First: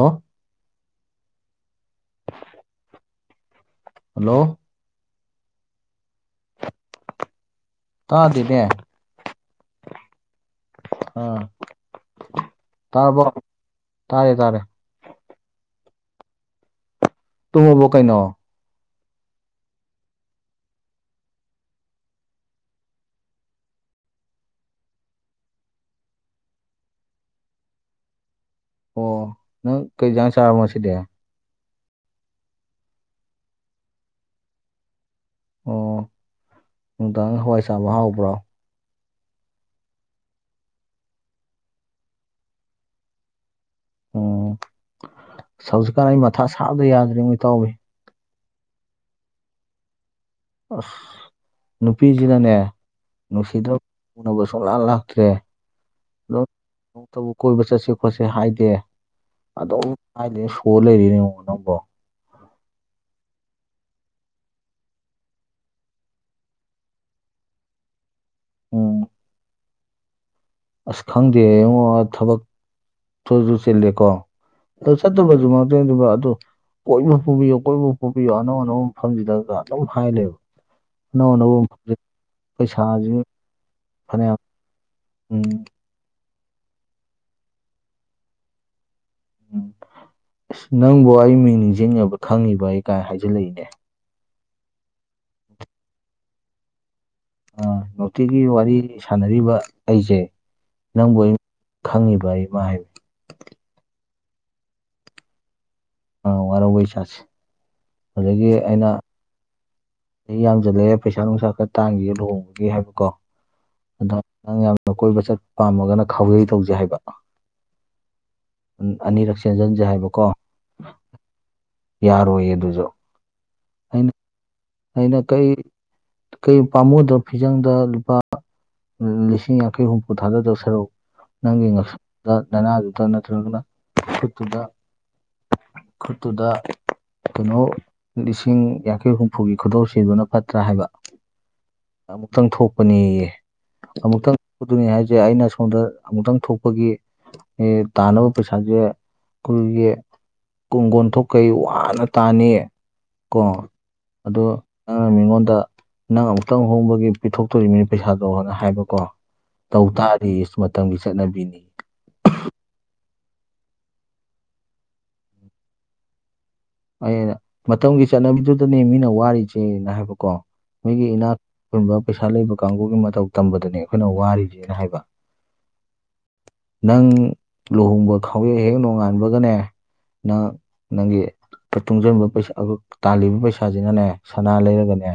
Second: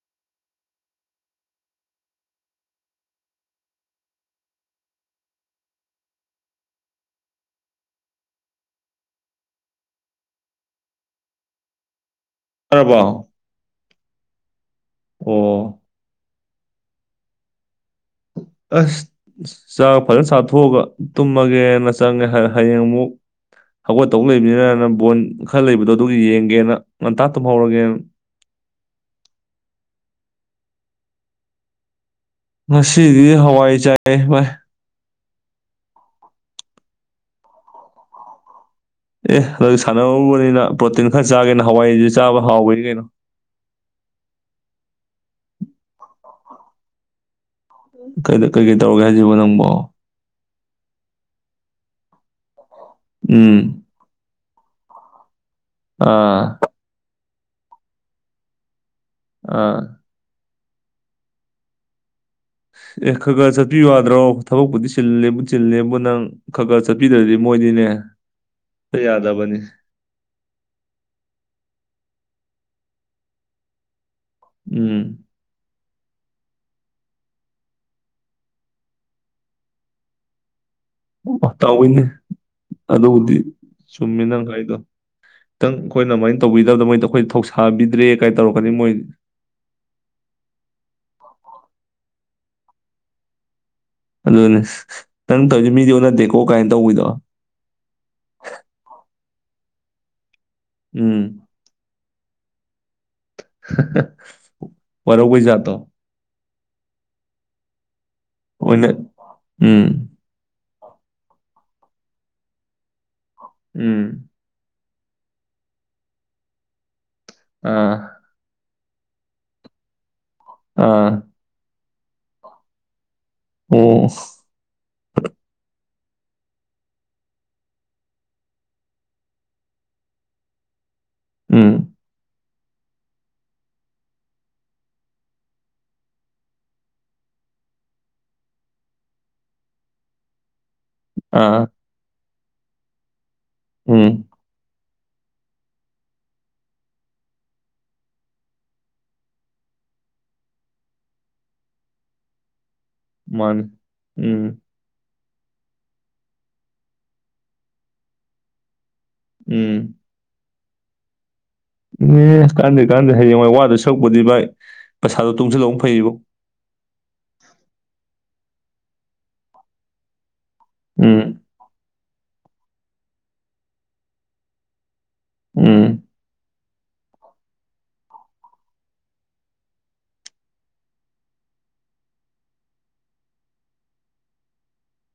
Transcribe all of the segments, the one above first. ꯑꯣ ꯍꯜꯂꯣ ꯇꯥꯗꯦꯃꯦ ꯑꯥ ꯇꯔꯕꯣ ꯆꯥꯔꯕꯣ ꯇꯥꯔꯦ ꯇꯥꯔꯦ ꯑꯣ ꯇꯣꯕꯨ ꯀꯩꯅꯣ ꯑꯁ ꯆꯥꯛ ꯐꯖꯅꯥ ꯆꯥꯊꯣꯛ ꯑꯒ ꯇꯨꯝꯃꯒꯦꯅ ꯆꯪꯉꯦ ꯍꯌꯦꯡ ꯑꯃꯨꯛ ꯍꯧꯒꯠ ꯇꯧꯕ ꯂꯩꯕꯅꯤꯅꯅꯥ ꯕꯣꯟ ꯈꯔ ꯂꯩꯕꯗꯣ ꯑꯗꯨ ꯌꯦꯡꯒꯦꯅ ꯉꯟꯇꯥ ꯇꯨꯝꯍꯧꯔꯒꯦꯅ ꯑꯣ ꯅꯪ ꯀꯩ ꯖꯥꯡ ꯆꯔꯕꯥ ꯉꯁꯤꯗꯤ ꯉꯁꯤꯗꯤ ꯍꯋꯥꯏ ꯆꯥꯏꯌꯦ ꯕꯥꯏ ꯑꯣ ꯅꯨꯡꯗꯥꯡꯗ ꯍꯋꯥꯏ ꯆꯥꯕ ꯍꯥꯎꯕ꯭ꯔꯣ ꯑꯦ ꯑꯗꯨꯗꯤ ꯁꯥꯟꯅꯔꯕꯅꯤꯅ ꯄ꯭ꯔꯣꯇꯤꯟ ꯈꯔ ꯆꯥꯒꯦꯅ ꯍꯋꯥꯏꯁꯨ ꯆꯥꯕ ꯍꯥꯎꯕꯅꯤ ꯀꯩꯅꯣ ꯎꯝ ꯑꯁ ꯍꯧꯖꯤꯛꯀꯥꯟ ꯑꯩ ꯃꯊꯥ ꯁꯥꯕꯗ ꯌꯥꯗ꯭ꯔꯤꯉꯣ ꯢꯇꯥꯎꯕꯤ ꯀꯩ ꯀꯩ ꯇꯧꯔꯒꯦ ꯍꯥꯏꯁꯤꯕꯣ ꯅꯪꯕꯨ ꯑꯁ ꯅꯨꯄꯤꯁꯤꯅꯅꯦ ꯎꯝ ꯅꯨꯡꯁꯤꯗ ꯎꯅꯕꯨ ꯁꯨꯡꯂꯥꯛ ꯂꯥꯛꯇ꯭ꯔꯦ ꯑꯥ ꯇ ꯀꯣꯏꯕ ꯆꯠꯁꯤ ꯈꯣꯠꯁꯤ ꯍꯥꯏꯗꯦ ꯑꯥ ꯑꯗꯨꯝ ꯍꯥꯏꯗꯦ ꯁꯣꯜ ꯂꯩꯔꯦꯅꯦ ꯅꯪꯕꯨ ꯑꯦ ꯈꯔ ꯈꯔ ꯆꯠꯄꯤꯌꯨ ꯌꯥꯗ꯭ꯔꯣ ꯊꯕꯛꯄꯨꯗꯤ ꯆꯤꯜꯂꯦꯕꯨ ꯆꯤꯜꯂꯦꯕꯨ ꯅꯪ ꯈꯔ ꯈꯔ ꯆꯠꯄꯤꯗ꯭ꯔꯗꯤ ꯃꯣꯏꯗꯤꯅꯦ ꯎꯝ ꯌꯥꯗꯕꯅꯤ ꯑꯁ ꯈꯪꯗꯦꯉꯣ ꯊꯕꯛꯇꯁꯨ ꯆꯤꯜꯂꯦꯀꯣ ꯑꯗꯨ ꯎꯝ ꯆꯠꯇꯕꯁꯨ ꯑꯗꯨꯒ ꯑꯗꯨ ꯀꯣꯏꯕ ꯄꯨꯕꯤꯌꯣ ꯀꯣꯏꯕ ꯄꯨꯕꯤꯌꯣ ꯑꯅꯧ ꯑꯅꯧꯕ ꯃꯐꯝꯁꯤꯗꯒ ꯑꯗꯨꯝ ꯍꯥꯏꯂꯩꯕ ꯑꯣ ꯇꯥꯎꯋꯤꯅꯦ ꯄꯩꯁꯥꯁꯤ ꯑꯗꯨꯕꯨꯗꯤ ꯆꯨꯝꯃꯤ ꯐꯅꯌꯥꯝ ꯅꯪ ꯍꯥꯏꯗꯣ ꯎꯝ ꯈꯤꯇꯪ ꯑꯩꯈꯣꯏꯅ ꯑꯗꯨꯃꯥꯏꯅ ꯇꯧꯕꯤꯗꯕꯗ ꯃꯣꯏꯗ ꯑꯩꯈꯣꯏ ꯊꯧꯁꯥꯕꯤꯗ꯭ꯔꯦ ꯀꯥꯏꯅ ꯇꯧꯔꯛꯀꯅꯤ ꯃꯣꯏ ꯎꯝ ꯑꯁ ꯅꯪꯕꯨ ꯑꯩ ꯃꯤꯡ ꯅꯤꯡꯁꯤꯡꯉꯕ ꯈꯪꯉꯤꯕ ꯑꯩ ꯀꯥꯏ ꯍꯥꯏꯖꯤꯜꯂꯛꯏꯅꯦ ꯑꯗꯨꯅꯦ ꯅꯪ ꯇꯧꯔꯤꯁꯦ ꯃꯤꯗꯤ ꯑꯣꯟꯅꯗꯦꯀꯣ ꯀꯥꯏꯅ ꯇꯧꯕꯤꯗꯣ ꯅꯨꯡꯇꯤꯒꯤ ꯋꯥꯔꯤ ꯁꯥꯟꯅꯔꯤꯕ ꯑꯩꯁꯦ ꯅꯪꯕꯨ ꯎꯝ ꯈꯪꯉꯤꯕ ꯑꯩꯃ ꯍꯥꯏꯕ ꯋꯥꯔꯧꯕꯩ ꯖꯠꯇꯣ ꯋꯥꯔꯧꯕꯩ ꯖꯠꯁꯦ ꯑꯗꯨꯗꯒꯤ ꯑꯩꯅ ꯑꯣꯏꯅ ꯎꯝ ꯆꯥꯁꯤ ꯌꯥꯝꯖꯜꯂꯛꯑꯦ ꯄꯩꯁꯥ ꯅꯨꯡꯁꯥ ꯈꯔ ꯇꯥꯡꯒꯤꯒꯦꯅ ꯂꯨꯍꯣꯡꯕꯒꯤ ꯍꯥꯏꯕꯀꯣ ꯎꯝ ꯑꯗ ꯅꯪ ꯌꯥꯝꯅ ꯀꯣꯏꯕ ꯆꯠꯄ ꯄꯥꯝꯃꯒꯅ ꯈꯥꯎꯌꯩ ꯇꯧꯖꯦ ꯍꯥꯏꯕ ꯑꯥ ꯑꯅꯤꯔꯛ ꯆꯦꯟꯖꯟꯁꯦ ꯍꯥꯏꯕꯀꯣ ꯑꯥ ꯌꯥꯔꯣꯏꯌꯦ ꯑꯗꯨꯁꯨ ꯑꯩꯅ ꯎꯝ ꯑꯩꯅ ꯀꯩ ꯀꯩ ꯄꯥꯝꯃꯣꯗ ꯐꯤꯖꯪꯗ ꯂꯨꯄꯥ ꯂꯤꯁꯤꯡ ꯌꯥꯡꯈꯩ ꯍꯨꯝꯐꯨ ꯊꯥꯗꯗꯧ ꯁꯔꯨꯛ ꯅꯪꯒꯤ ꯎꯝ ꯉꯛꯁꯝꯗ ꯅꯅꯥꯗꯨꯗ ꯑꯗꯨ ꯅꯠꯇ꯭ꯔꯒꯅꯥ ꯈꯨꯠꯇꯨꯗ ꯈꯨꯠꯇꯨꯗ ꯀꯩꯅꯣ ꯂꯤꯁꯤꯡ ꯌꯥꯡꯈꯩ ꯍꯨꯝꯐꯨ ꯍꯨꯝꯐꯨꯒꯤ ꯈꯨꯗꯣꯞ ꯁꯤꯕꯅ ꯐꯠꯇ꯭ꯔꯥ ꯍꯥꯏꯕ ꯑꯥ ꯑꯃꯨꯛꯇꯪ ꯊꯣꯛꯄꯅꯦꯌꯦ ꯎꯝ ꯑꯃꯨꯛꯇꯪ ꯑꯗꯨꯅꯦ ꯍꯥꯏꯁꯦ ꯑꯩꯅ ꯑꯁꯣꯝꯗ ꯑꯃꯨꯛꯇꯪ ꯊꯣꯛꯄꯒꯤ ꯇꯥꯅꯕ ꯄꯩꯁꯥꯁꯦ [unintelligible] ꯀꯨꯡꯒꯣꯟ ꯊꯣꯛꯈꯩ ꯋꯥꯅ ꯇꯥꯅꯤ ꯀꯣ ꯃꯥꯅꯦ ꯑꯗꯣ ꯅꯪꯅ ꯃꯤꯉꯣꯟꯗ ꯅꯪ ꯑꯃꯨꯛꯇꯪ ꯍꯣꯡꯕꯒꯤ ꯄꯤꯊꯣꯛꯇꯣꯅꯤ ꯄꯩꯁꯥꯗꯣ ꯍꯥꯏꯅ ꯍꯥꯏꯕꯀꯣ ꯎꯝ ꯇꯧ ꯇꯥꯔꯗꯤ ꯏꯁ ꯃꯇꯥꯝꯒꯤ ꯆꯠꯅꯕꯤꯅꯤ ꯑꯦ ꯀꯥꯟꯅꯗꯦ ꯀꯥꯟꯅꯗꯦ ꯍꯩꯌꯦꯡꯋꯥꯏ ꯋꯥꯗꯣꯏ ꯁꯔꯨꯛꯄꯨꯗꯤ ꯚꯥꯏ ꯄꯩꯁꯥꯗꯣ ꯇꯨꯡꯁꯤꯜꯍꯧꯕꯅ ꯐꯩꯕꯣ ꯑꯩꯅ ꯃꯇꯝꯒꯤ ꯆꯠꯅꯕꯤꯗꯨꯗꯅꯤ ꯃꯤꯅ ꯋꯥꯔꯤꯕꯁꯦꯅ ꯍꯥꯏꯕꯀꯣ ꯃꯤꯒꯤ ꯎꯝ ꯏꯅꯥꯛ ꯑꯩꯅ ꯄꯩꯁꯥ ꯂꯩꯕ ꯀꯥꯡꯕꯨꯒꯤ ꯃꯇꯧ ꯇꯝꯕꯗꯨꯅꯦ ꯑꯩꯈꯣꯏꯅ ꯋꯥꯔꯤꯁꯦꯅ ꯍꯥꯏꯕ ꯎꯝ ꯅꯪ ꯂꯨꯍꯣꯡꯕ ꯈꯥꯎꯌꯩ ꯍꯦꯛ ꯅꯣꯡꯉꯥꯟꯕꯒꯅꯦ ꯅꯪ ꯅꯪꯒꯤ ꯇꯨꯡꯁꯤꯟꯕ ꯄꯩꯁꯥ ꯇꯥꯜꯂꯤꯕ ꯄꯩꯁꯥꯖꯤꯅꯅꯦ ꯁꯅꯥ ꯂꯩꯔꯒꯅꯦ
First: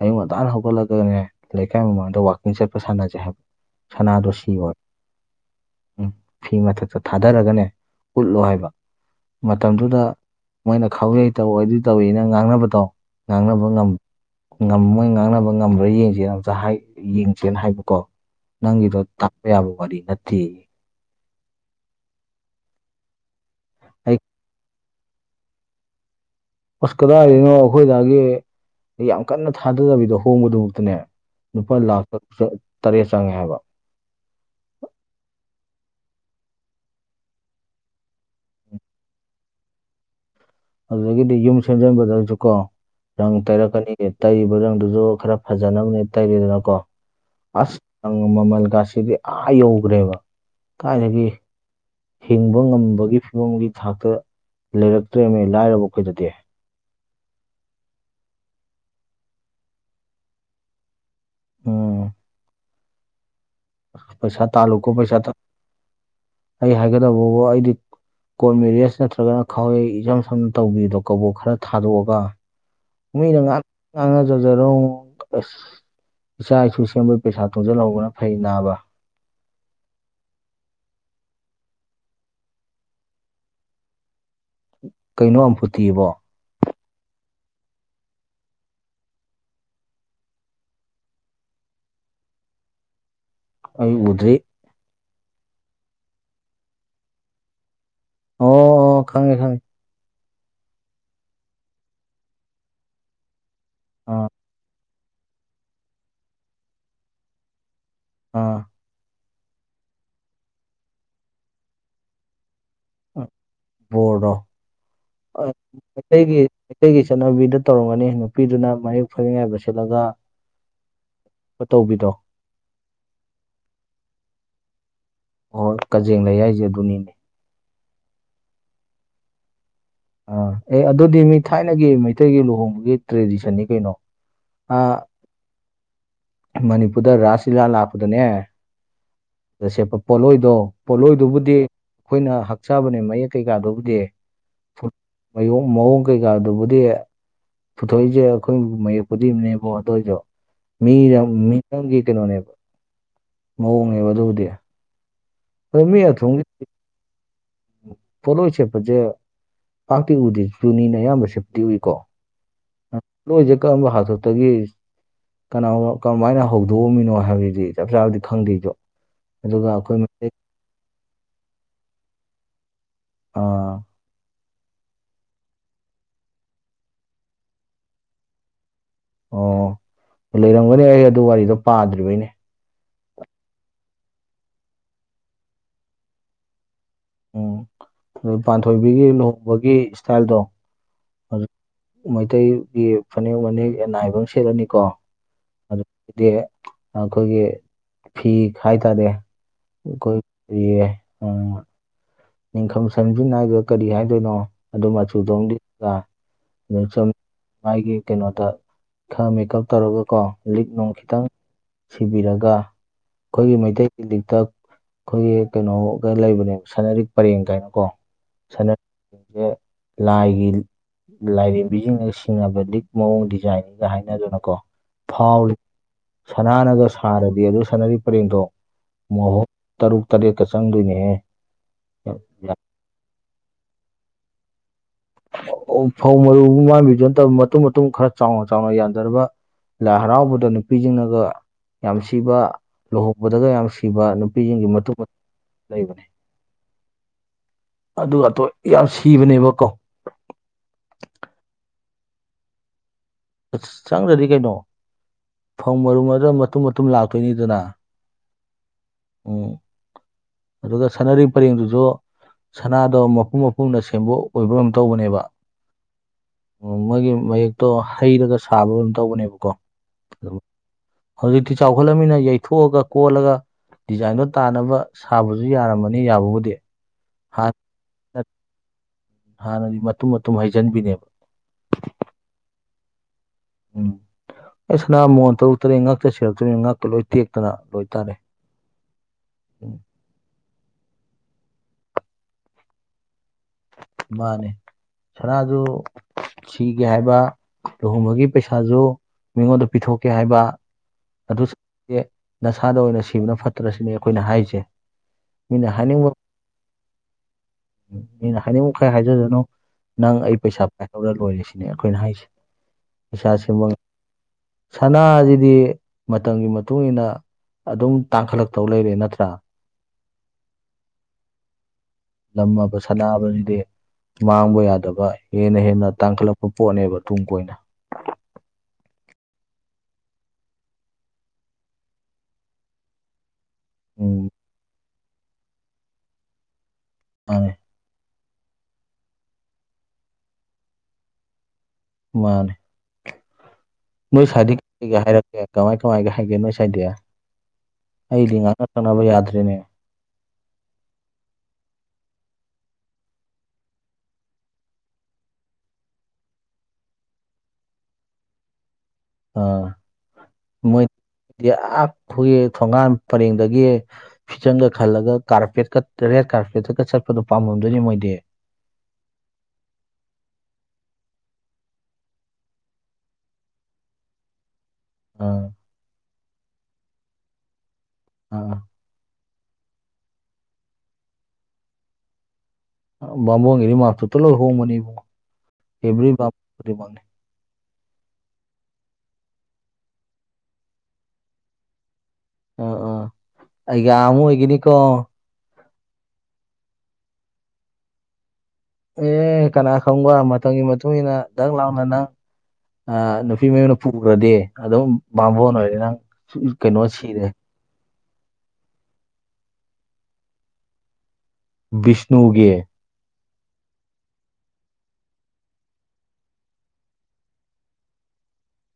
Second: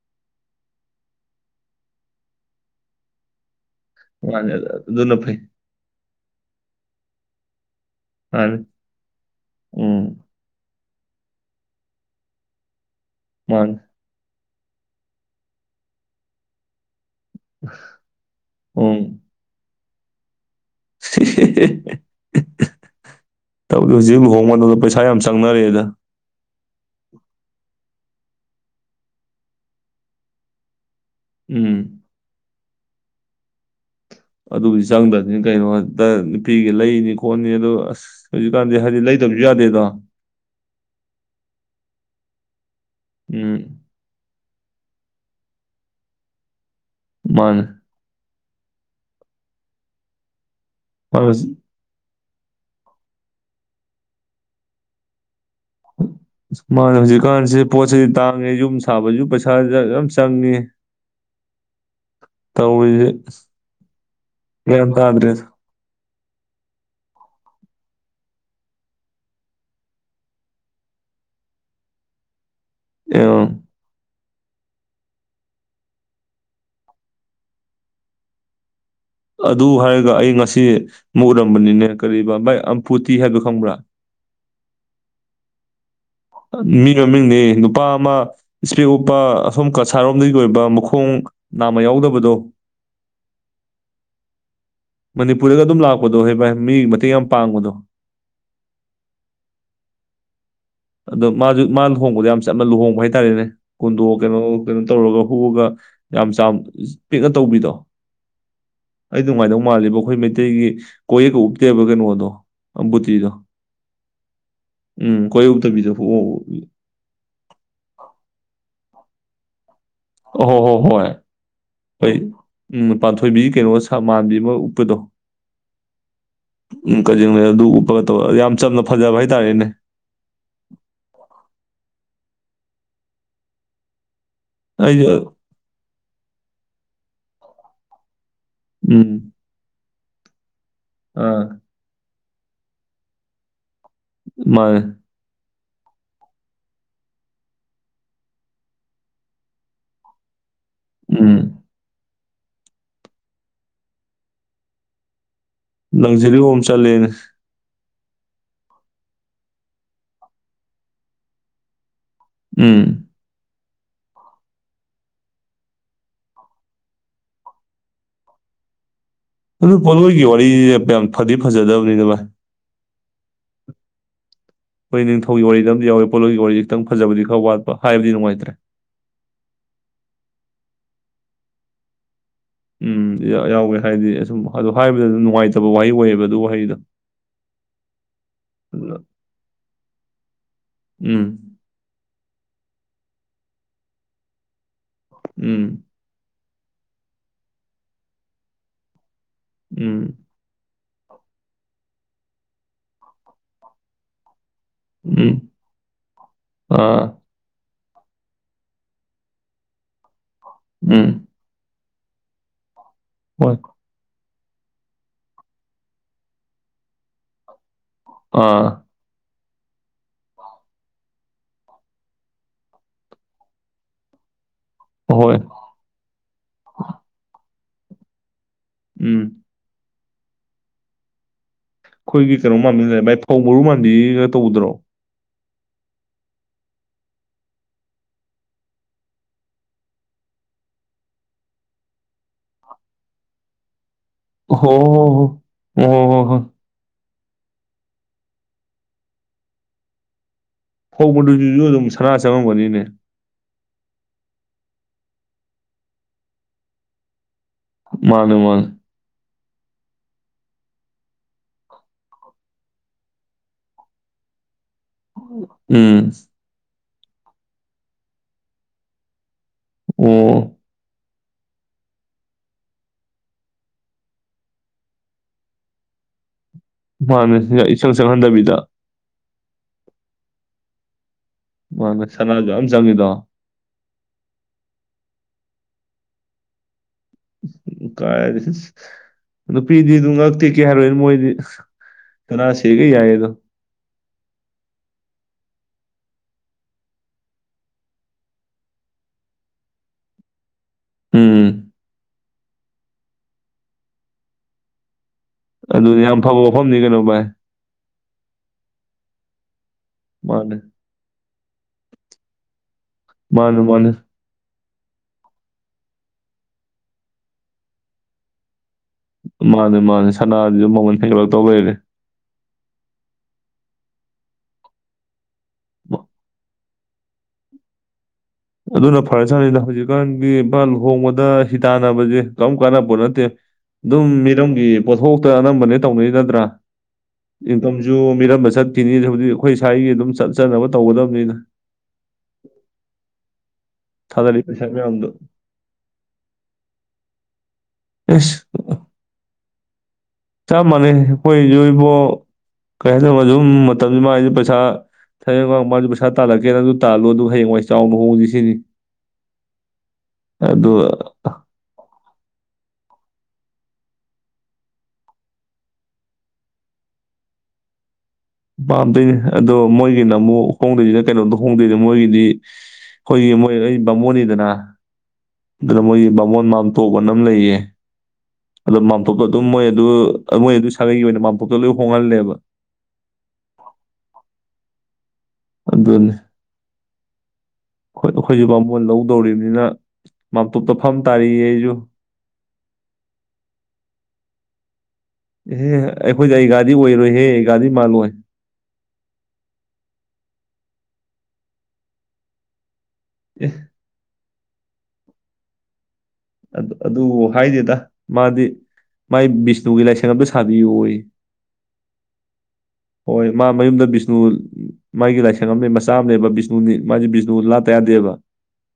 ꯑꯌꯨꯛ ꯉꯟꯇꯥꯥꯟꯅ ꯍꯧꯒꯠꯂꯒꯅꯦ ꯂꯩꯀꯥꯏ ꯃꯃꯥꯡꯗ ꯋꯥꯛꯀꯤꯡ ꯆꯠꯄ ꯁꯥꯟꯅꯖꯦ ꯍꯥꯏꯕ ꯁꯅꯥꯗꯣ ꯃꯥꯅꯤ ꯁꯤꯑꯣ ꯑꯗꯨꯅ ꯐꯩ ꯎꯝ ꯐꯤ ꯃꯊꯛꯇ ꯊꯥꯗꯔꯒꯅꯦ ꯎꯠꯂꯣ ꯃꯥꯅꯤ ꯍꯥꯏꯕ ꯃꯇꯝꯗꯨꯗ ꯎꯝ ꯃꯣꯏꯅ ꯈꯥꯎꯌꯩ ꯇꯧꯏ ꯑꯗꯨ ꯇꯧꯋꯤꯅ ꯉꯥꯡꯅꯕ ꯗꯣ ꯉꯥꯡꯅꯕ ꯃꯥꯅꯤ ꯉꯝ ꯉꯝ ꯃꯣꯏ ꯉꯥꯡꯅꯕ ꯉꯝꯃꯣꯏ ꯌꯦꯡꯁꯦ ꯑꯝꯇ ꯍꯥꯏ ꯌꯦꯟ ꯆꯦꯅ ꯍꯥꯏꯕꯀꯣ ꯅꯪꯒꯤꯗꯣ ꯎꯝ ꯇꯥꯛꯄ ꯌꯥꯕ ꯋꯥꯔꯤ ꯅꯠꯇꯦ ꯇꯧꯗꯣꯏ ꯁꯦ ꯑꯩ ꯃꯑꯣꯡ ꯃꯗꯨꯒ ꯄꯩꯩꯁ [unintelligible] ꯌꯥꯝ ꯆꯪꯅꯔꯦꯗ ꯑꯁ ꯀꯗꯥꯏꯗꯩꯩꯅꯣ ꯑꯩꯈꯣꯏꯗꯥꯒꯤ ꯌꯥꯝ ꯀꯟꯅ ꯊꯥꯗꯗꯕꯤꯗ ꯍꯣꯡꯕꯗꯨꯕꯨꯛꯇꯅꯦ ꯎꯝ ꯂꯨꯄꯥ ꯂꯥꯛ ꯇꯔꯦꯠ ꯆꯪꯉꯦ ꯍꯥꯏꯕ ꯑꯗꯨꯕꯨꯗꯤ ꯆꯪꯗ꯭ꯔꯅꯤꯅ ꯀꯩꯅꯣꯗ ꯅꯨꯄꯤꯒꯤ ꯂꯩꯅꯤ ꯈꯣꯠꯅꯤ ꯑꯗꯨ ꯑꯁ ꯍꯧꯖꯤꯛꯀꯥꯟꯗꯤ ꯍꯥꯏꯗꯤ ꯂꯩꯗꯕꯁꯨ ꯌꯥꯗꯦꯗꯣ ꯑꯗꯨꯗꯒꯤꯗꯤ ꯌꯨꯝ ꯁꯦꯝꯖꯤꯟꯕꯗ ꯖꯨꯀꯣ ꯔꯡ ꯎꯝ ꯇꯩꯔꯛꯀꯅꯤ ꯇꯩꯔꯤꯕ ꯔꯡꯗꯨꯁꯨ ꯈꯔ ꯐꯖꯅꯕꯅꯦ ꯇꯩꯔꯤꯗꯅꯀꯣ ꯃꯥꯅꯦ ꯑꯁ ꯃꯃꯜꯒꯁꯤꯗꯤ ꯑꯥ ꯌꯧꯈ꯭ꯔꯦꯕ ꯀꯥꯏꯗꯒꯤ ꯃꯥꯅꯦ ꯍꯤꯡꯕ ꯉꯝꯕꯒꯤ ꯐꯤꯕꯝꯒꯤ ꯊꯥꯛꯇ ꯂꯩꯔꯛꯇ꯭ꯔꯦꯅꯦ ꯂꯥꯏꯔꯕ ꯑꯩꯈꯣꯏꯗꯗꯤ ꯃꯥꯅꯦ ꯍꯧꯖꯤꯛꯀꯥꯟꯁꯦ ꯄꯣꯠꯁꯤ ꯇꯥꯡꯉꯦ ꯌꯨꯝ ꯁꯥꯕꯁꯨ ꯄꯩꯁꯥ ꯌꯥꯝ ꯆꯪꯅꯤ ꯎꯝ ꯇꯧꯔꯤꯁꯦ ꯄꯩꯁꯥ ꯒ꯭ꯌꯥꯟ ꯇꯥꯜꯂꯨꯀꯣ ꯄꯩꯁꯥ ꯇꯥꯗ꯭ꯔꯦꯗ ꯑꯩ ꯍꯥꯏꯒꯗꯕꯕꯨ ꯑꯩꯗꯤ ꯀꯣꯔ ꯃꯦꯔꯤꯁ ꯅꯠꯇ꯭ꯔꯒꯅ ꯈꯥꯎꯩ ꯏ ꯏꯁꯆꯝ ꯁꯝꯅ ꯇꯧꯕꯤꯗꯣ ꯀꯧꯕꯣꯛ ꯈꯔ ꯊꯥꯗꯣꯛꯑꯒ ꯑ ꯅꯣꯏꯒꯤꯗꯣ ꯉꯥꯍꯛ ꯉꯥꯡꯅꯖꯖꯔꯣ ꯑꯁ ꯏꯆꯥ ꯏꯁꯨ ꯁꯦꯝꯕꯒꯤ ꯄꯩꯁꯥ ꯇꯣꯡꯖꯤꯜꯍꯧꯕꯅ ꯐꯩ ꯅꯥꯕ ꯑꯗꯨ ꯍꯥꯏꯔꯒ ꯑꯩ ꯉꯁꯤ ꯑꯃꯨꯛ ꯎꯔꯝꯕꯅꯤꯅꯦ ꯀꯔꯤꯕ ꯚꯥꯏ ꯑꯝꯄꯨꯇꯤ ꯍꯥꯏꯕꯗꯣ ꯈꯪꯕ꯭ꯔꯥ ꯀꯩꯅꯣ ꯑꯃꯐꯨꯠꯇꯤꯕꯣ ꯃꯤ ꯃꯃꯤꯡꯅꯦ ꯅꯨꯄꯥ ꯑꯃ ꯏꯁꯄꯦꯛ ꯎꯞꯄ ꯑꯁꯣꯝ ꯀꯁꯥꯔ ꯔꯣꯝꯗꯒꯤ ꯑꯣꯏꯕ ꯃꯈꯣꯡ ꯅꯥꯝꯃ ꯌꯥꯎꯗꯕꯗꯣ ꯑꯩ ꯎꯗ꯭ꯔꯤ ꯃꯅꯤꯄꯨꯔꯗꯒ ꯑꯗꯨꯝ ꯂꯥꯛꯄꯗꯣ ꯍꯦ ꯚꯥꯏ ꯃꯤꯒꯤ ꯃꯇꯦꯡ ꯌꯥꯝ ꯄꯥꯡꯕꯗꯣ ꯑꯣ ꯑꯣ ꯈꯪꯉꯦ ꯈꯪꯉꯦ ꯑꯗꯣ ꯃꯥꯖꯨ ꯃꯥ ꯂꯨꯍꯣꯡꯕꯗ ꯌꯥꯝ ꯆꯞꯅ ꯂꯨꯍꯣꯡꯕ ꯍꯥꯏꯇꯥꯥꯔꯦꯅꯦ ꯀꯨꯟꯗꯣ ꯑꯥ ꯀꯩꯅꯣ ꯀꯩꯅꯣ ꯇꯧꯔꯒ ꯍꯨꯛꯑꯒ ꯌꯥꯝ ꯆꯥꯝ ꯄꯤꯛꯅ ꯇꯧꯕꯤꯗꯣ ꯑꯥ ꯑꯩꯗꯤ ꯅꯨꯡꯉꯥꯏꯗꯧ ꯃꯥꯜꯂꯤꯕ ꯑꯩꯈꯣꯏ ꯃꯩꯇꯩꯒꯤ ꯀꯣꯌꯦꯠꯀ ꯎꯞꯇꯦꯕ ꯀꯩꯅꯣꯗꯣ ꯑꯕꯨꯨꯇꯤꯗꯣ ꯕꯣꯔꯗꯣ ꯎꯝ ꯀꯣꯏꯌꯦꯠ ꯃꯩꯇꯩꯒꯤ ꯃꯩꯇꯩꯒꯤ ꯆꯠꯅꯕꯤꯗ ꯇꯧꯔꯝꯒꯅꯤ ꯅꯨꯄꯤꯗꯨꯅ ꯃꯌꯦꯛ ꯐꯅꯦꯛꯅꯥꯏꯕ ꯁꯦꯠꯂꯒ ꯑꯣꯍꯣ ꯍꯣ ꯇꯧꯕꯤꯗꯣ ꯍꯣꯏ ꯎꯝ ꯄꯥꯟꯊꯣꯏꯕꯤ ꯀꯩꯅꯣ ꯁꯥ ꯃꯥꯟꯕꯤ ꯑꯃꯥ ꯎꯞꯄꯗꯣ ꯍꯣꯏ ꯀꯖꯦꯡ ꯂꯩ ꯍꯥꯏꯁꯦ ꯎꯝ ꯑꯗꯨꯅꯤꯅꯦ ꯀꯖꯦꯡꯂꯩ ꯑꯗꯨ ꯎꯄꯒ ꯇꯧ ꯌꯥꯝ ꯆꯝꯅ ꯐꯖꯕ ꯍꯥꯏꯇꯥꯔꯦꯅꯦ ꯑꯥ ꯑꯦ ꯑꯗꯨꯗꯤ ꯃꯤ ꯊꯥꯏꯅꯒꯤ ꯃꯩꯇꯩꯒꯤ ꯂꯨꯍꯣꯡꯕꯒꯤ ꯇ꯭ꯔꯦꯗꯤꯁꯟꯅꯤ ꯀꯩꯅꯣ ꯑꯩꯁꯨ ꯑꯥ ꯃꯅꯤꯄꯨꯔꯗ ꯔꯥꯁ ꯂꯤꯂꯥ ꯂꯥꯛꯄꯗꯅꯦ ꯎꯝ ꯁꯦꯠꯄ ꯄꯣꯠꯂꯣꯏꯗꯣ ꯑꯥ ꯄꯣꯠꯂꯣꯏꯗꯨꯕꯨꯗꯤ ꯑꯩꯈꯣꯏꯅ ꯍꯛꯆꯥꯕꯅꯦ ꯃꯌꯦꯛ ꯀꯩꯀꯥꯗꯨꯕꯨꯗꯤ ꯃꯥꯅꯤ ꯐꯨꯠ- ꯃꯌꯣꯡ ꯃꯑꯣꯡ ꯀꯩꯀꯥꯗꯨꯕꯨꯗꯤ ꯄꯨꯊꯣꯛꯏꯁꯦ ꯑꯩꯈꯣꯏ ꯃꯌꯦꯛꯄꯨꯗꯤꯅꯦꯀꯣ ꯑꯗꯣꯏꯖꯨ ꯃꯤꯒꯤꯅ ꯎꯝ ꯃꯤꯔꯝꯒꯤ ꯀꯩꯅꯣꯅꯦꯕ ꯃꯑꯣꯡꯅꯦꯕ ꯑꯗꯨꯕꯨꯗꯤ ꯑꯗꯣ ꯃꯤ ꯑꯊꯣꯝꯒꯤ ꯂꯛꯖꯔꯤꯑꯣꯝ ꯆꯠꯂꯦꯅꯦ ꯄꯣꯠꯂꯣꯏ ꯁꯦꯠꯄꯖꯦ ꯄꯥꯛꯇꯤ ꯎꯗꯦ ꯆꯨꯅꯤꯅ ꯑꯌꯥꯝꯕ ꯁꯦꯠꯞꯇꯤ ꯎꯏꯀꯣ ꯎꯝ ꯄꯣꯠꯂꯣꯏꯖꯦ ꯀꯔꯝꯕ ꯍꯥꯇꯛꯇꯒꯤ ꯀꯅꯥꯒꯨꯝꯕ ꯀꯃꯥꯏꯟꯅ ꯍꯧꯗꯣꯛꯑꯃꯤꯅꯣ ꯍꯥꯏꯕꯗꯨꯗꯤ ꯆꯞ ꯆꯥꯕꯗꯤ ꯈꯪꯗꯦ ꯑꯩꯖꯨ ꯑꯗꯨ ꯄꯣꯠꯂꯣꯏꯒꯤ ꯋꯥꯔꯤ ꯌꯥꯝ ꯐꯥꯗꯤ ꯐꯥꯖꯗꯕꯅꯤꯗ ꯚꯥꯏ ꯑꯥ ꯑꯩꯈꯣꯏ ꯅꯤꯡꯊꯧꯒꯤ ꯋꯥꯔꯤꯗ ꯑꯃꯥꯗꯤ ꯌꯥꯎꯋꯦ ꯄꯣꯠꯂꯣꯏꯒꯤ ꯋꯥꯔꯤ ꯈꯤꯛꯇꯪ ꯐꯥꯖꯕꯗꯤ ꯈꯔ ꯋꯥꯠꯄ ꯍꯥꯏꯕꯗꯤ ꯅꯨꯡꯉꯥꯏꯇ꯭ꯔꯦ ꯑꯣ ꯂꯩꯔꯝꯒꯅꯤ ꯑꯩ ꯑꯗꯨ ꯋꯥꯔꯤꯗꯣ ꯄꯥꯗ꯭ꯔꯤꯕꯩꯅꯦ ꯎꯝ ꯌꯥ ꯌꯥꯎꯌꯦ ꯍꯥꯏꯗꯤ ꯑꯁꯨꯝ ꯑꯥ ꯑꯗꯨꯝ ꯍꯥꯏꯕꯗ ꯑꯗꯨꯝ ꯅꯨꯡꯉꯥꯏꯇꯕ ꯋꯥꯍꯩ ꯑꯣꯏꯌꯦꯕ ꯑꯗꯨ ꯋꯥꯍꯩꯗꯣ ꯎꯝ ꯑꯗꯨꯅ ꯄꯥꯟꯊꯣꯏꯕꯤꯒꯤ ꯂꯨꯍꯣꯡꯕꯒꯤ ꯏꯁꯇꯥꯏꯜꯗꯣ ꯎꯝ ꯍꯧꯖꯤꯛ ꯃꯩꯇꯩꯒꯤ ꯐꯥꯅꯦꯛ ꯃꯅꯦꯛ ꯅꯥꯏꯕ ꯑꯃꯥ ꯁꯦꯠꯂꯅꯤꯀꯣ ꯑꯗꯨ ꯎꯝ ꯗꯦ ꯑꯩꯈꯣꯏꯒꯤ ꯐꯤ ꯈꯥꯏꯇꯥꯔꯦ ꯎꯝ ꯑꯩꯈꯣꯏ ꯎꯏꯌꯦ ꯎꯝ ꯅꯤꯡꯈꯝ ꯁꯝꯖꯤꯟ ꯍꯥꯏꯕ ꯀꯔꯤ ꯍꯥꯏꯗꯣꯏꯅꯣ [unintelligible] ꯃꯆꯨ ꯎꯝ ꯗꯣꯝꯗꯤ ꯄꯥ ꯉꯛꯁꯝ ꯑꯥ ꯃꯥꯏꯒꯤ ꯀꯩꯅꯣꯗ ꯈꯔ ꯃꯦꯀꯞ ꯇꯧꯔꯒꯀꯣ ꯂꯤꯛ ꯅꯣꯡ ꯎꯝ ꯈꯤꯇꯪ ꯁꯤꯕꯤꯔꯒ ꯍꯣꯏ ꯑꯩꯈꯣꯏꯒꯤ ꯃꯩꯇꯩ ꯂꯤꯛꯇ ꯑꯩꯈꯣꯏꯒꯤ ꯀꯩꯅꯣꯒ ꯂꯩꯕꯅꯦꯕ ꯁꯅꯔꯤꯛ ꯄꯔꯦꯡꯒꯥꯏꯅ ꯀꯣ ꯑꯥ ꯁꯅꯔꯤꯛ ꯁꯦ ꯂꯥꯏꯒꯤ ꯂꯥꯏꯔꯦꯝꯕꯤꯁꯤꯡꯅꯒ ꯁꯤꯅꯕ ꯂꯤꯛ ꯃꯑꯣꯡ ꯗꯤꯖꯥꯏꯟꯅꯤꯒ ꯍꯥꯏꯅꯗꯅꯀꯣ ꯍꯣꯏ ꯐꯥꯎꯔꯤ ꯁꯅꯥꯅꯒ ꯁꯥꯔꯗꯤ ꯑꯗꯨ ꯁꯅꯥꯔꯤꯛ ꯄꯔꯦꯡꯗꯣ ꯎꯝ ꯃꯍꯣꯔ ꯇꯔꯨꯛ ꯇꯔꯦꯠꯇ ꯆꯪꯗꯣꯏꯅꯦꯍꯦ ꯑꯩꯈꯣꯏꯒꯤ ꯀꯩꯅꯣ ꯃꯥꯟꯕꯤ ꯂꯩꯔꯝꯃꯦ ꯐꯧ ꯃꯔꯨ ꯃꯥꯟꯕꯤꯒ ꯇꯧꯕꯗꯨꯔꯣ ꯑꯧ ꯐꯧ ꯃꯔꯨ ꯃꯥꯟꯕꯤꯗꯨ ꯅꯠꯇꯕ ꯃꯇꯨꯝ ꯃꯇꯨꯝ ꯈꯔ ꯆꯥꯎꯅ ꯆꯥꯎꯅ ꯌꯥꯟꯗꯔꯒ ꯂꯥꯏ ꯍꯔꯥꯎꯕꯗ ꯅꯨꯄꯤꯁꯤꯡꯅꯒ ꯌꯥꯝ ꯁꯤꯕ ꯂꯨꯍꯣꯡꯕꯗꯒ ꯌꯥꯝ ꯁꯤꯕ ꯄꯤꯒꯤ ꯍꯣ ꯃꯊꯨꯞ ꯍꯣ ꯃꯊꯨꯞ ꯍꯣ ꯑꯣ ꯂꯩꯕꯅꯦ ꯍꯣ ꯍꯣ ꯍꯣꯏ ꯑꯗꯨꯒꯇꯣ ꯌꯥꯝ ꯁꯤꯕꯅꯦꯕ ꯀꯣ ꯐꯧ ꯃꯔꯨꯗꯨꯁꯨ ꯑꯗꯨꯝ ꯁꯅꯥ ꯆꯪꯉꯝꯒꯅꯤꯅꯦꯃꯤ ꯑꯁ ꯆꯪꯗꯗꯤ ꯀꯩꯅꯣ ꯐꯪ ꯃꯔꯨ ꯍꯥꯏꯔ ꯃꯇꯨꯝ ꯃꯇꯨꯝ ꯂꯥꯛꯇꯣꯏꯅꯤꯗꯅ ꯃꯥꯅꯤ ꯃꯥꯅꯤ ꯑꯝ ꯑꯗꯨꯒ ꯁꯥꯅꯔꯤꯛ ꯄꯥꯔꯦꯡꯗꯨꯁꯨ ꯁꯅꯥꯗꯣ ꯃꯄꯨꯝ ꯃꯄꯨꯝꯅ ꯁꯦꯝꯕꯣꯛ ꯑꯣꯏꯕ ꯑꯝ ꯇꯧꯕꯅꯦꯕ ꯎꯝ ꯃꯣꯏꯒꯤ ꯃꯌꯦꯛꯇꯣ ꯍꯩꯔꯒ ꯁꯥꯕ ꯀꯩꯅꯣꯝ ꯇꯧꯕꯅꯦꯕꯀꯣ ꯑꯗꯨ ꯑꯣ ꯍꯧꯖꯤꯛꯇꯤ ꯆꯥꯎꯈꯠꯂꯃꯤꯅ ꯌꯩꯊꯣꯛꯑꯒ ꯀꯣꯜꯂꯒ ꯗꯤꯖꯥꯏꯟꯗꯣ ꯇꯥꯟꯅꯕ ꯁꯥꯕꯁꯨ ꯌꯥꯔꯝꯃꯅꯤ ꯌꯥꯕꯨꯗꯤ ꯃꯥꯅꯦ ꯏꯆꯜ ꯆꯪꯍꯟꯗꯕꯤꯗ ꯍꯥꯟꯅꯗꯤ ꯃꯇꯨꯝ ꯃꯇꯨꯝ ꯍꯩꯖꯤꯟꯕꯤꯅꯦ ꯃꯥꯅꯦ ꯁꯅꯥꯁꯨ ꯌꯥꯝ ꯆꯪꯉꯤꯗꯣ ꯎꯝ ꯑꯩ ꯁꯅꯥ ꯃꯣꯟ ꯇꯔꯨꯛ ꯇꯔꯦꯠ ꯉꯛꯇ ꯁꯤꯔꯛꯇꯣꯏꯟ ꯉꯛꯀ ꯂꯣꯏ ꯇꯦꯛꯇꯅ ꯂꯣꯏ ꯎꯝ ꯇꯥꯔꯦ ꯀꯥꯏꯔꯁ ꯎꯝ ꯅꯨꯄꯤꯗꯤ ꯑꯗꯨ ꯉꯛꯇꯦꯀꯦ ꯍꯥꯏꯔꯣꯏ ꯃꯣꯏꯗꯤ ꯁꯅꯥ ꯁꯤꯔꯤꯒꯩ ꯌꯥꯏꯌꯦ ꯗꯣ ꯃꯥꯅꯦ ꯁꯅꯥꯖꯨ ꯁꯤꯒꯦ ꯍꯥꯏꯕ ꯂꯨꯍꯣꯡꯕꯒꯤ ꯄꯩꯁꯥꯖꯨ ꯃꯤꯉꯣꯟꯗ ꯄꯤꯊꯣꯛꯀꯦ ꯍꯥꯏꯕ ꯑꯗꯨ ꯎꯝ [inaudible] ꯅꯁꯥꯗ ꯑꯣꯏꯅ ꯁꯤꯕꯅ ꯐꯠꯇ꯭ꯔꯁꯤꯅꯦ ꯑꯩꯈꯣꯏꯅ ꯍꯥꯏꯁꯦ ꯑꯗꯨꯗꯤ ꯌꯥꯝ ꯐꯕ ꯋꯥꯐꯝꯅꯤ ꯀꯩꯅꯣ ꯚꯥꯏ ꯎꯝ ꯃꯤꯅ ꯍꯥꯏꯅꯤꯡ ꯃꯈꯥꯏ ꯍꯥꯏꯖꯁꯅꯨ ꯅꯪ ꯑꯩ ꯃꯥꯅꯦ ꯄꯩꯁꯥ ꯄꯥꯏ ꯂꯧꯔ ꯂꯣꯏꯔ‌ꯦ ꯁꯤꯅꯦ ꯑꯩꯈꯣꯏꯅ ꯍꯥꯏꯁꯦ ꯄꯩꯁꯥ ꯃꯥꯅꯦ ꯁꯦꯝꯕ ꯃꯥꯅꯦ ꯁꯅꯥꯁꯤꯗꯤ ꯃꯇꯝꯒꯤ ꯃꯇꯨꯡ ꯏꯟꯅ ꯑꯗꯨꯝ ꯇꯥꯡꯈꯠꯂꯛꯇꯧ ꯂꯩꯔꯦ ꯅꯠꯇ꯭ꯔꯥ ꯃꯥꯅꯦ ꯃꯥꯅꯦ ꯁꯅꯥꯗꯨꯁꯨ ꯃꯃꯟ ꯍ‌ꯦꯟꯒꯠꯂꯛꯇꯧ ꯂꯩꯔꯦ ꯂꯝ ꯑꯕ ꯁꯅꯥ ꯑꯕꯁꯤꯗꯤ ꯃꯥꯡꯕ ꯌꯥꯗꯕ ꯍꯦꯟꯅ ꯍꯦꯟꯅ ꯇꯥꯡꯈꯠꯂꯛꯄ ꯄꯣꯠꯅꯦꯕ ꯇꯨꯡ ꯀꯣꯏꯅ ꯑꯗꯨꯅ ꯐꯔꯁꯥꯠꯅꯤꯗ ꯍꯧꯖꯤꯛꯀꯥꯟꯒꯤ [unintelligible] ꯍꯣꯡꯕꯗ ꯍꯤ ꯇꯥꯟꯅꯕꯁꯦ ꯀꯝ ꯀꯥꯟꯅꯕ ꯄꯣꯠ ꯅꯠꯇꯦ ꯑꯗꯨꯝ ꯎꯝ ꯃꯤꯔꯝꯒꯤ ꯄꯣꯠꯊꯣꯛꯇ ꯑꯅꯝꯕꯅꯦ ꯇꯧꯅꯩ ꯅꯠꯗ꯭ꯔꯥ ꯃꯥꯅꯦ ꯏꯝ ꯇꯝꯁꯨ ꯃꯤꯔꯝꯗ ꯆꯠꯈꯤꯅꯤ ꯑꯗꯨꯁꯔꯨꯛꯄꯨꯗꯤ ꯑꯩꯈꯣꯏ ꯏꯁ꯭ꯋꯥꯏꯒꯤ ꯑꯗꯨꯝ ꯆꯠ ꯆꯠꯅꯕ ꯇꯧꯒꯗꯕꯅꯤꯅ ꯃꯥꯅꯦ ꯅꯣꯏ ꯊꯥꯗꯔꯤ ꯁꯥꯏꯗꯤ ꯄꯩꯁꯥ ꯀꯩꯀꯩ ꯃꯌꯥꯝꯗꯣ ꯍꯥꯏꯔꯛꯀꯦ ꯀꯃꯥꯏ ꯀꯃꯥꯏꯒ ꯍꯥꯏꯒꯦ ꯅꯣꯏ ꯁꯥꯏꯗꯤ ꯑꯦꯁ ꯑꯩꯗꯤ ꯉꯥꯡꯅ ꯁꯛꯅꯕ ꯌꯥꯗ꯭ꯔ‌ꯦꯅꯦ ꯆꯞ ꯃꯥꯟꯅꯩ ꯑꯩꯈꯣꯏꯁꯨ ꯏꯕꯣ ꯀꯔꯤ ꯍꯥꯏꯗꯧ ꯁꯨꯝ ꯃꯇꯝꯁꯤ ꯃꯥꯏ ꯄꯩꯁꯥ ꯍꯌꯦꯡꯋꯥꯏ ꯃꯥꯁꯨ ꯄꯩꯁꯥ ꯇꯥꯜꯂꯛꯀꯦ ꯅꯪꯁꯨ ꯇꯥꯜꯂꯣ ꯑꯗꯨ ꯍꯌꯦꯡꯋꯥꯏ ꯆꯥꯎꯅ ꯍꯣꯡꯁꯤ ꯁꯤꯅꯤ ꯑꯥ ꯑꯗꯣ ꯃꯣꯏꯗꯤ ꯑꯥ ꯐꯨꯏꯌ‌ꯦ ꯊꯣꯡꯒꯥꯟ ꯄꯔꯦꯡꯗꯒꯤ ꯐꯤꯖꯪꯒ ꯈꯜꯂꯒ ꯀꯥꯔꯄꯦꯠꯀ ꯔꯦꯠ ꯀꯥꯔꯄꯦꯠꯇꯀ ꯆꯠꯄꯗꯣ ꯄꯥꯝꯃꯝꯗꯣꯏꯅꯤ ꯃꯣꯏꯗꯤ ꯄꯥꯝꯗꯣꯏꯅꯦ ꯑꯗꯣ ꯃꯣꯏꯒꯤꯅ ꯑꯃꯨꯛ ꯍꯣꯡꯗꯣꯏꯁꯤꯅ ꯀꯩꯅꯣꯝꯗ ꯍꯣꯡꯗꯣꯏꯅ‌ꯦ ꯃꯣꯏꯒꯤꯗꯤ ꯈ‌ꯣꯏꯒꯤ ꯃꯣꯏ ꯑꯩ ꯕꯥꯃꯣꯟꯅꯤꯗꯅ ꯑ ꯑꯗꯨꯗ ꯃꯣꯏꯒꯤ ꯕꯥꯃꯣꯟ ꯃꯝꯇꯣꯕ ꯑꯅ ꯑꯃ ꯂꯩꯌꯦ ꯑ ꯑꯗ‌ꯣ ꯃꯥꯝꯇ‌ꯣꯞꯇ‌ꯣ ꯑꯗꯨꯝ ꯃꯣꯏ ꯑꯗꯨ ꯃꯣꯏ ꯑꯗꯨ ꯁꯥꯒꯩꯒꯤ ꯑꯣꯏꯅ ꯃꯥꯝꯇ‌ꯣꯞꯇ ꯂꯣꯏ ꯍꯣꯡꯍꯜꯂꯦꯕ ꯑ ꯕꯥꯃ‌ꯣꯟ ꯒꯤꯗꯤ ꯃꯥꯝꯇ‌ꯣꯞꯇ ꯂ‌ꯣꯏ ꯍꯣꯡꯕꯅꯤꯕ‌ꯣ ꯑꯗꯨꯅ‌ꯦ ꯍꯣꯏ ꯑꯩꯈꯣꯏꯁꯨ ꯕꯥꯃꯣꯟ ꯂꯧꯗꯧꯔꯤꯝꯅꯤꯅ ꯃꯥꯝꯇꯣꯞꯇ ꯐꯝ ꯇꯥꯔꯤꯌꯦ ꯑꯩꯖꯨ ꯑ ꯑ ꯑꯩꯒ ꯑꯃꯨꯛ ꯑꯣꯏꯒꯤꯅꯤꯀꯣ ꯑꯦꯍ‌ꯦ ꯑꯩꯈꯣꯏꯗꯤ ꯑꯩꯒꯥꯗꯤ ꯑꯣꯏꯔꯣꯏꯍꯦ ꯑꯩꯒꯥꯗꯤ ꯃꯥꯜꯂꯣꯏ ꯑꯦ ꯀꯅꯥ ꯈꯪꯕ ꯃꯇꯝꯒꯤ ꯃꯇꯨꯡ ꯏꯟꯅ ꯗꯛ ꯂꯥꯎꯅ ꯅꯪ ꯑ ꯅꯨꯄꯤ ꯃꯌꯨꯝ ꯄꯨꯈ꯭ꯔꯗꯤ ꯑꯗꯨꯝ ꯕꯥꯃ‌ꯣꯟ ꯑꯣꯏꯔꯦ ꯅꯪ ꯑ ꯀꯩꯅꯣ ꯑꯗꯨ ꯁꯤꯔꯦ ꯍꯥꯏꯗꯦꯗ ꯃꯥꯗꯤ ꯃꯥꯏ ꯕꯤꯁꯅꯨꯒꯤ ꯂꯥꯏꯁꯪ ꯑꯝꯇ ꯁꯥꯕꯤꯌꯣꯌ‌ꯦ ꯕꯤꯁꯅꯨꯒꯤ ꯍꯣꯏ ꯃꯥ ꯃꯌꯨꯝꯗ ꯕꯤꯁꯅꯨ ꯃꯥꯒꯤ ꯂꯥꯏꯁꯪ ꯑꯝꯅꯦ ꯃꯆꯥ ꯑꯝ ꯂꯩꯕ ꯕꯤꯁꯅꯨꯅꯤ ꯃꯥꯗꯤ ꯕꯤꯁꯅꯨ ꯂꯥꯠ ꯌꯥꯗꯦꯕ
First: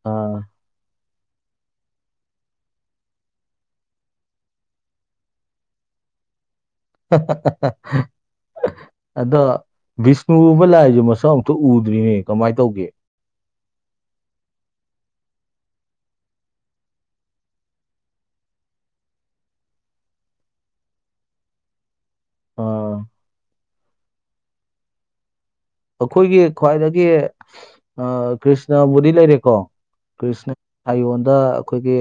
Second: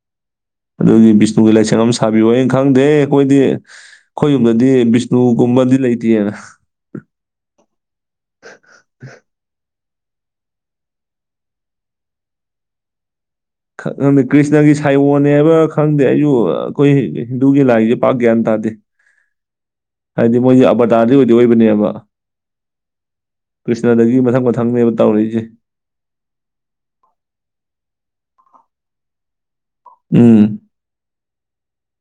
ꯑ ꯑꯗꯨꯒꯤ ꯚꯤꯁꯅꯨꯒꯤ ꯂꯥꯏꯁꯪ ꯑꯃ ꯁꯥ [unintelligible] ꯈꯪꯗꯦ ꯑꯩꯈꯣꯏꯗꯤ ꯑꯩꯈꯣꯏ ꯌꯨꯝꯗꯗꯤ ꯕꯤꯁꯅꯨꯒꯨꯝꯕꯗꯤ ꯂꯩꯇꯦꯅ꯫ ꯑꯗꯣ ꯕꯤꯁꯅꯨꯒꯨꯝꯕ ꯂꯥꯏꯖꯦ ꯃꯁꯛ ꯑꯃꯇ ꯎꯗ꯭ꯔꯤꯅꯦ ꯀꯃꯥꯏ ꯇꯧꯒꯦ꯫ ꯈꯪꯗꯦ ꯀ꯭ꯔꯤꯁꯅꯒꯤ ꯁꯥꯏꯌꯣꯟꯅꯦ ꯍꯥꯏꯕꯥ ꯈꯪꯗꯦ ꯑꯩꯁꯨ ꯑꯩꯈꯣꯏ ꯍꯤꯟꯗꯨꯒꯤ ꯂꯥꯏꯖꯦ ꯄꯥꯛ ꯒ꯭ꯌꯥꯟ ꯇꯥꯗꯦ꯫ [inaudible] ꯍꯥꯏꯗꯤ ꯃꯣꯏꯖꯦ ꯑꯕꯔꯗꯥꯔꯗꯤ ꯑꯣꯏꯗꯤ ꯑꯣꯏꯕꯅꯦꯕ꯫ ꯑꯥ ꯀ꯭ꯔꯤꯁꯅꯗꯒꯤ ꯃꯊꯪ ꯃꯊꯪꯅꯦꯕ ꯇꯧꯔꯛꯏꯖꯦ꯫ ꯑꯩꯈꯣꯏꯒꯤ ꯈ꯭ꯋꯥꯏꯗꯒꯤ ꯑ ꯀ꯭ꯔꯤꯁꯅꯕꯨꯗꯤ ꯂꯩꯔꯦꯀꯣ ꯎꯝ ꯀ꯭ꯔꯤꯅ__ ꯁꯥꯌꯣꯟꯗ ꯑꯩꯈꯣꯏꯒꯤ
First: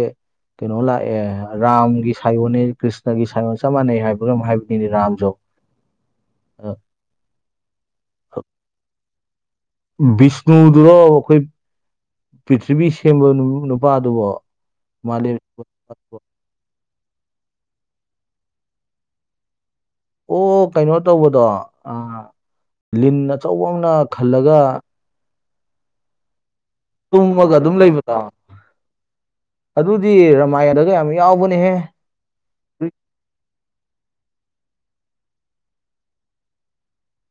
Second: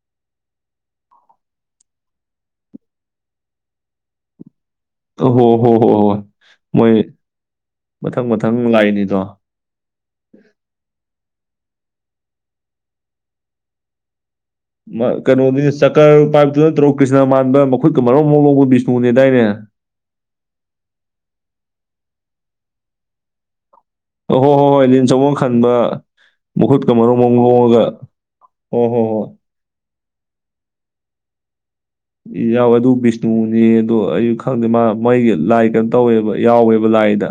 ꯀꯩꯅꯣ ꯂꯥꯛꯑꯦ ꯔꯥꯝꯒꯤ ꯁꯥꯏꯌꯣꯅꯦ ꯀ꯭ꯔꯤꯁꯅꯒꯤ ꯁꯥꯏꯌꯣꯟ ꯆꯞ ꯃꯥꯟꯅꯩ ꯍꯥꯏꯕꯒ ꯑꯃ ꯍꯥꯏꯕ__ ꯇ ꯍꯣ ꯍꯣ ꯍꯣꯏ ꯍꯣꯏ ꯑꯥ, ꯃꯣꯏ ꯃꯊꯪ ꯃꯊꯪ ꯂꯥꯛꯏꯅꯤꯗꯣ꯫ ꯕꯤꯁꯅꯨꯗꯨꯔꯣ ꯑꯩꯈꯣꯏ ꯄ꯭ꯔꯤꯊꯤꯕꯤ ꯁꯦꯝꯕ ꯅꯨꯄꯥꯗꯨꯕꯣ꯫ ꯃ ꯃꯥꯂꯦꯝ ꯁꯤꯕ ꯀꯩꯅꯣꯅꯦ ꯅꯨꯄꯥꯗꯨꯕꯣ? ꯆꯀ꯭ꯔꯔ ꯄꯥꯏꯕꯗꯨ ꯅꯠꯇ꯭ꯔꯣ ꯀ꯭ꯔꯤꯁꯅ ꯃꯥꯟꯕ ꯃꯈꯨꯠꯀ ꯃꯔꯣꯡ ꯃꯔꯣꯡ ꯂꯣꯡꯕ ꯕꯤꯁꯅꯨꯅꯦꯗꯥꯏꯅꯦ꯫ ꯑꯣ ꯀꯩꯅꯣ ꯇꯧꯕꯗꯣ ꯑ ꯂꯤꯟ ꯑꯆꯧꯕ ꯑꯃꯅ__ ꯑ ꯍꯣꯏ ꯍꯣꯏ ꯍꯣꯏ ꯂꯤꯟ ꯑꯆꯧꯕ ꯈꯟꯕ ꯃꯈꯨꯠꯀ ꯃꯔꯣꯡ ꯃꯔꯣꯡ ꯇꯨꯝꯃꯒ ꯑꯗꯨꯝ ꯂꯣꯡꯉꯒ ꯂꯩꯕꯗꯣ ꯍꯣ ꯍꯣ ꯍꯣꯏ ꯑꯗꯨꯗꯤ ꯔꯥꯃꯥꯏꯌꯟꯗꯒ ꯌꯥꯝ ꯌꯥꯎꯕꯅꯦꯍꯦ꯫ ꯌꯥꯎꯋꯦ ꯑꯗꯨ ꯕꯤꯁꯅꯨꯅꯦꯗꯣ ꯑꯩ ꯈꯪꯗꯦ ꯃꯥ ꯃꯣꯏꯒꯤ ꯂꯥꯏ ꯀꯩꯅꯣ ꯇꯧꯋꯦꯕ ꯌꯥꯎꯋꯦꯕ ꯂꯥꯏꯗ꯫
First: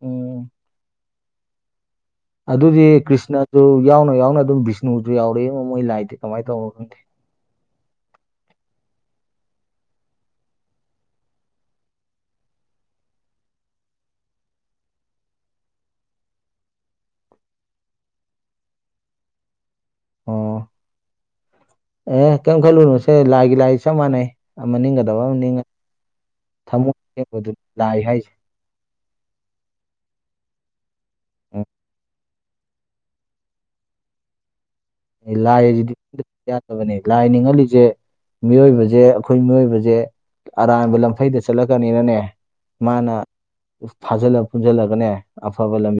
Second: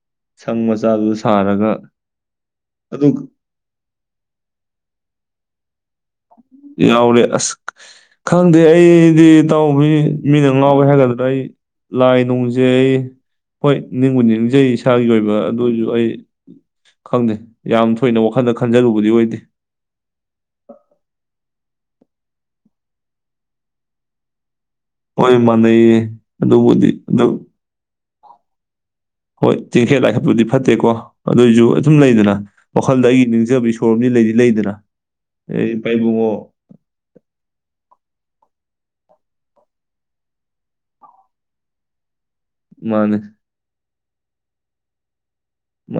ꯎꯝ ꯁꯪ ꯃꯆꯥꯗꯨ ꯁꯥꯔꯒ ꯑꯗꯨꯗꯤ ꯑꯗꯨ ꯀ꯭ꯔꯤꯁꯅꯗꯨ ꯌꯥꯎꯅ ꯌꯥꯎꯅ ꯑꯗꯨꯝ ꯕꯤꯁꯅꯨꯁꯨ ꯌꯥꯎꯔꯛꯑꯦ ꯃꯣꯏ ꯂꯥꯏꯗꯤ꯫ ꯀꯃꯥꯏꯅ ꯇꯧꯕꯅꯣ ꯈꯪꯗꯦ ꯌꯥꯎꯔꯦ ꯑꯁ ꯈꯪꯗꯦ ꯑꯩꯗꯤ ꯇꯧꯕꯤꯔꯤꯖ ꯃꯤꯅ ꯉꯥꯎꯋꯦ ꯍꯥꯏꯒꯗ꯭ꯔꯥ ꯑꯩ__ ꯂꯥꯏ ꯅꯨꯡꯖꯦ ꯑꯩ ꯍꯣꯏ ꯅꯤꯡꯕꯨꯗꯤ ꯅꯤꯡꯖꯩ ꯏꯁꯥꯒꯤ ꯑꯣꯏꯕ ꯑꯗꯨꯑꯣꯏꯖꯨ ꯑꯩ ꯈꯪꯗꯦ ꯌꯥꯝ ꯊꯣꯏꯅ ꯋꯥꯈꯟꯗ ꯈꯟꯖꯟꯂꯨꯕꯗꯤ ꯑꯣꯏꯗꯦ꯫ ꯑꯣ... ꯑꯦ ꯀꯩꯝ ꯈꯜꯂꯨꯅꯨꯁꯦ ꯂꯥꯏꯒꯤ ꯂꯥꯏ ꯆꯞ ꯃꯥꯟꯅꯩ ꯑꯃ ꯅꯤꯡꯒꯗꯕ ꯑꯃ ꯍꯣꯏ ꯅꯤꯡꯉ ꯃꯥꯟꯅꯩꯌꯦ ꯑꯗꯨꯕꯨꯗꯤ ꯊꯃꯣꯏ ꯑꯗꯨ ꯑꯣꯏꯗꯨ ꯂꯥꯏ ꯍꯥꯏꯖꯦ꯫ ꯍꯣꯏ ꯇꯤꯡꯈꯦꯠ ꯂꯥꯏꯈꯠꯄꯨꯗꯤ ꯐꯠꯇꯦꯀꯣ ꯑꯗꯨꯑꯣꯏꯖꯨ ꯎꯝ ꯑꯗꯨꯝ ꯂꯩꯗꯅ꯫ ꯋꯥꯈꯜꯗ ꯑꯩꯒꯤ ꯅꯤꯡꯖꯕꯤ ꯏꯁꯣꯔ ꯑꯃꯗꯤ ꯂꯩꯗꯤ ꯂꯩꯗꯅ꯫ ꯂꯥꯏ ꯑꯦ ꯏꯄꯥ ꯑꯖꯤꯗꯤ ꯏꯕꯨꯡꯉꯣ [unintelligible] ꯕꯅꯤ ꯂꯥꯏ ꯅꯤꯡꯍꯜꯂꯤꯖꯦ ꯃꯤꯑꯣꯏꯕꯖꯦ ꯑꯩꯈꯣꯏ ꯃꯤꯑꯣꯏꯕꯖꯦ꯫ ꯑꯔꯥꯟꯕ ꯂꯝꯐꯩꯗ ꯆꯠꯂꯛꯀꯅꯤꯅꯅꯦ ꯃꯥꯅ ꯃꯥꯅꯦ ꯃꯥꯅꯦ ꯐꯥꯖꯜꯂ ꯄꯨꯟꯖꯜꯂꯒꯅꯦ ꯑꯐꯕ ꯂꯝꯕꯤ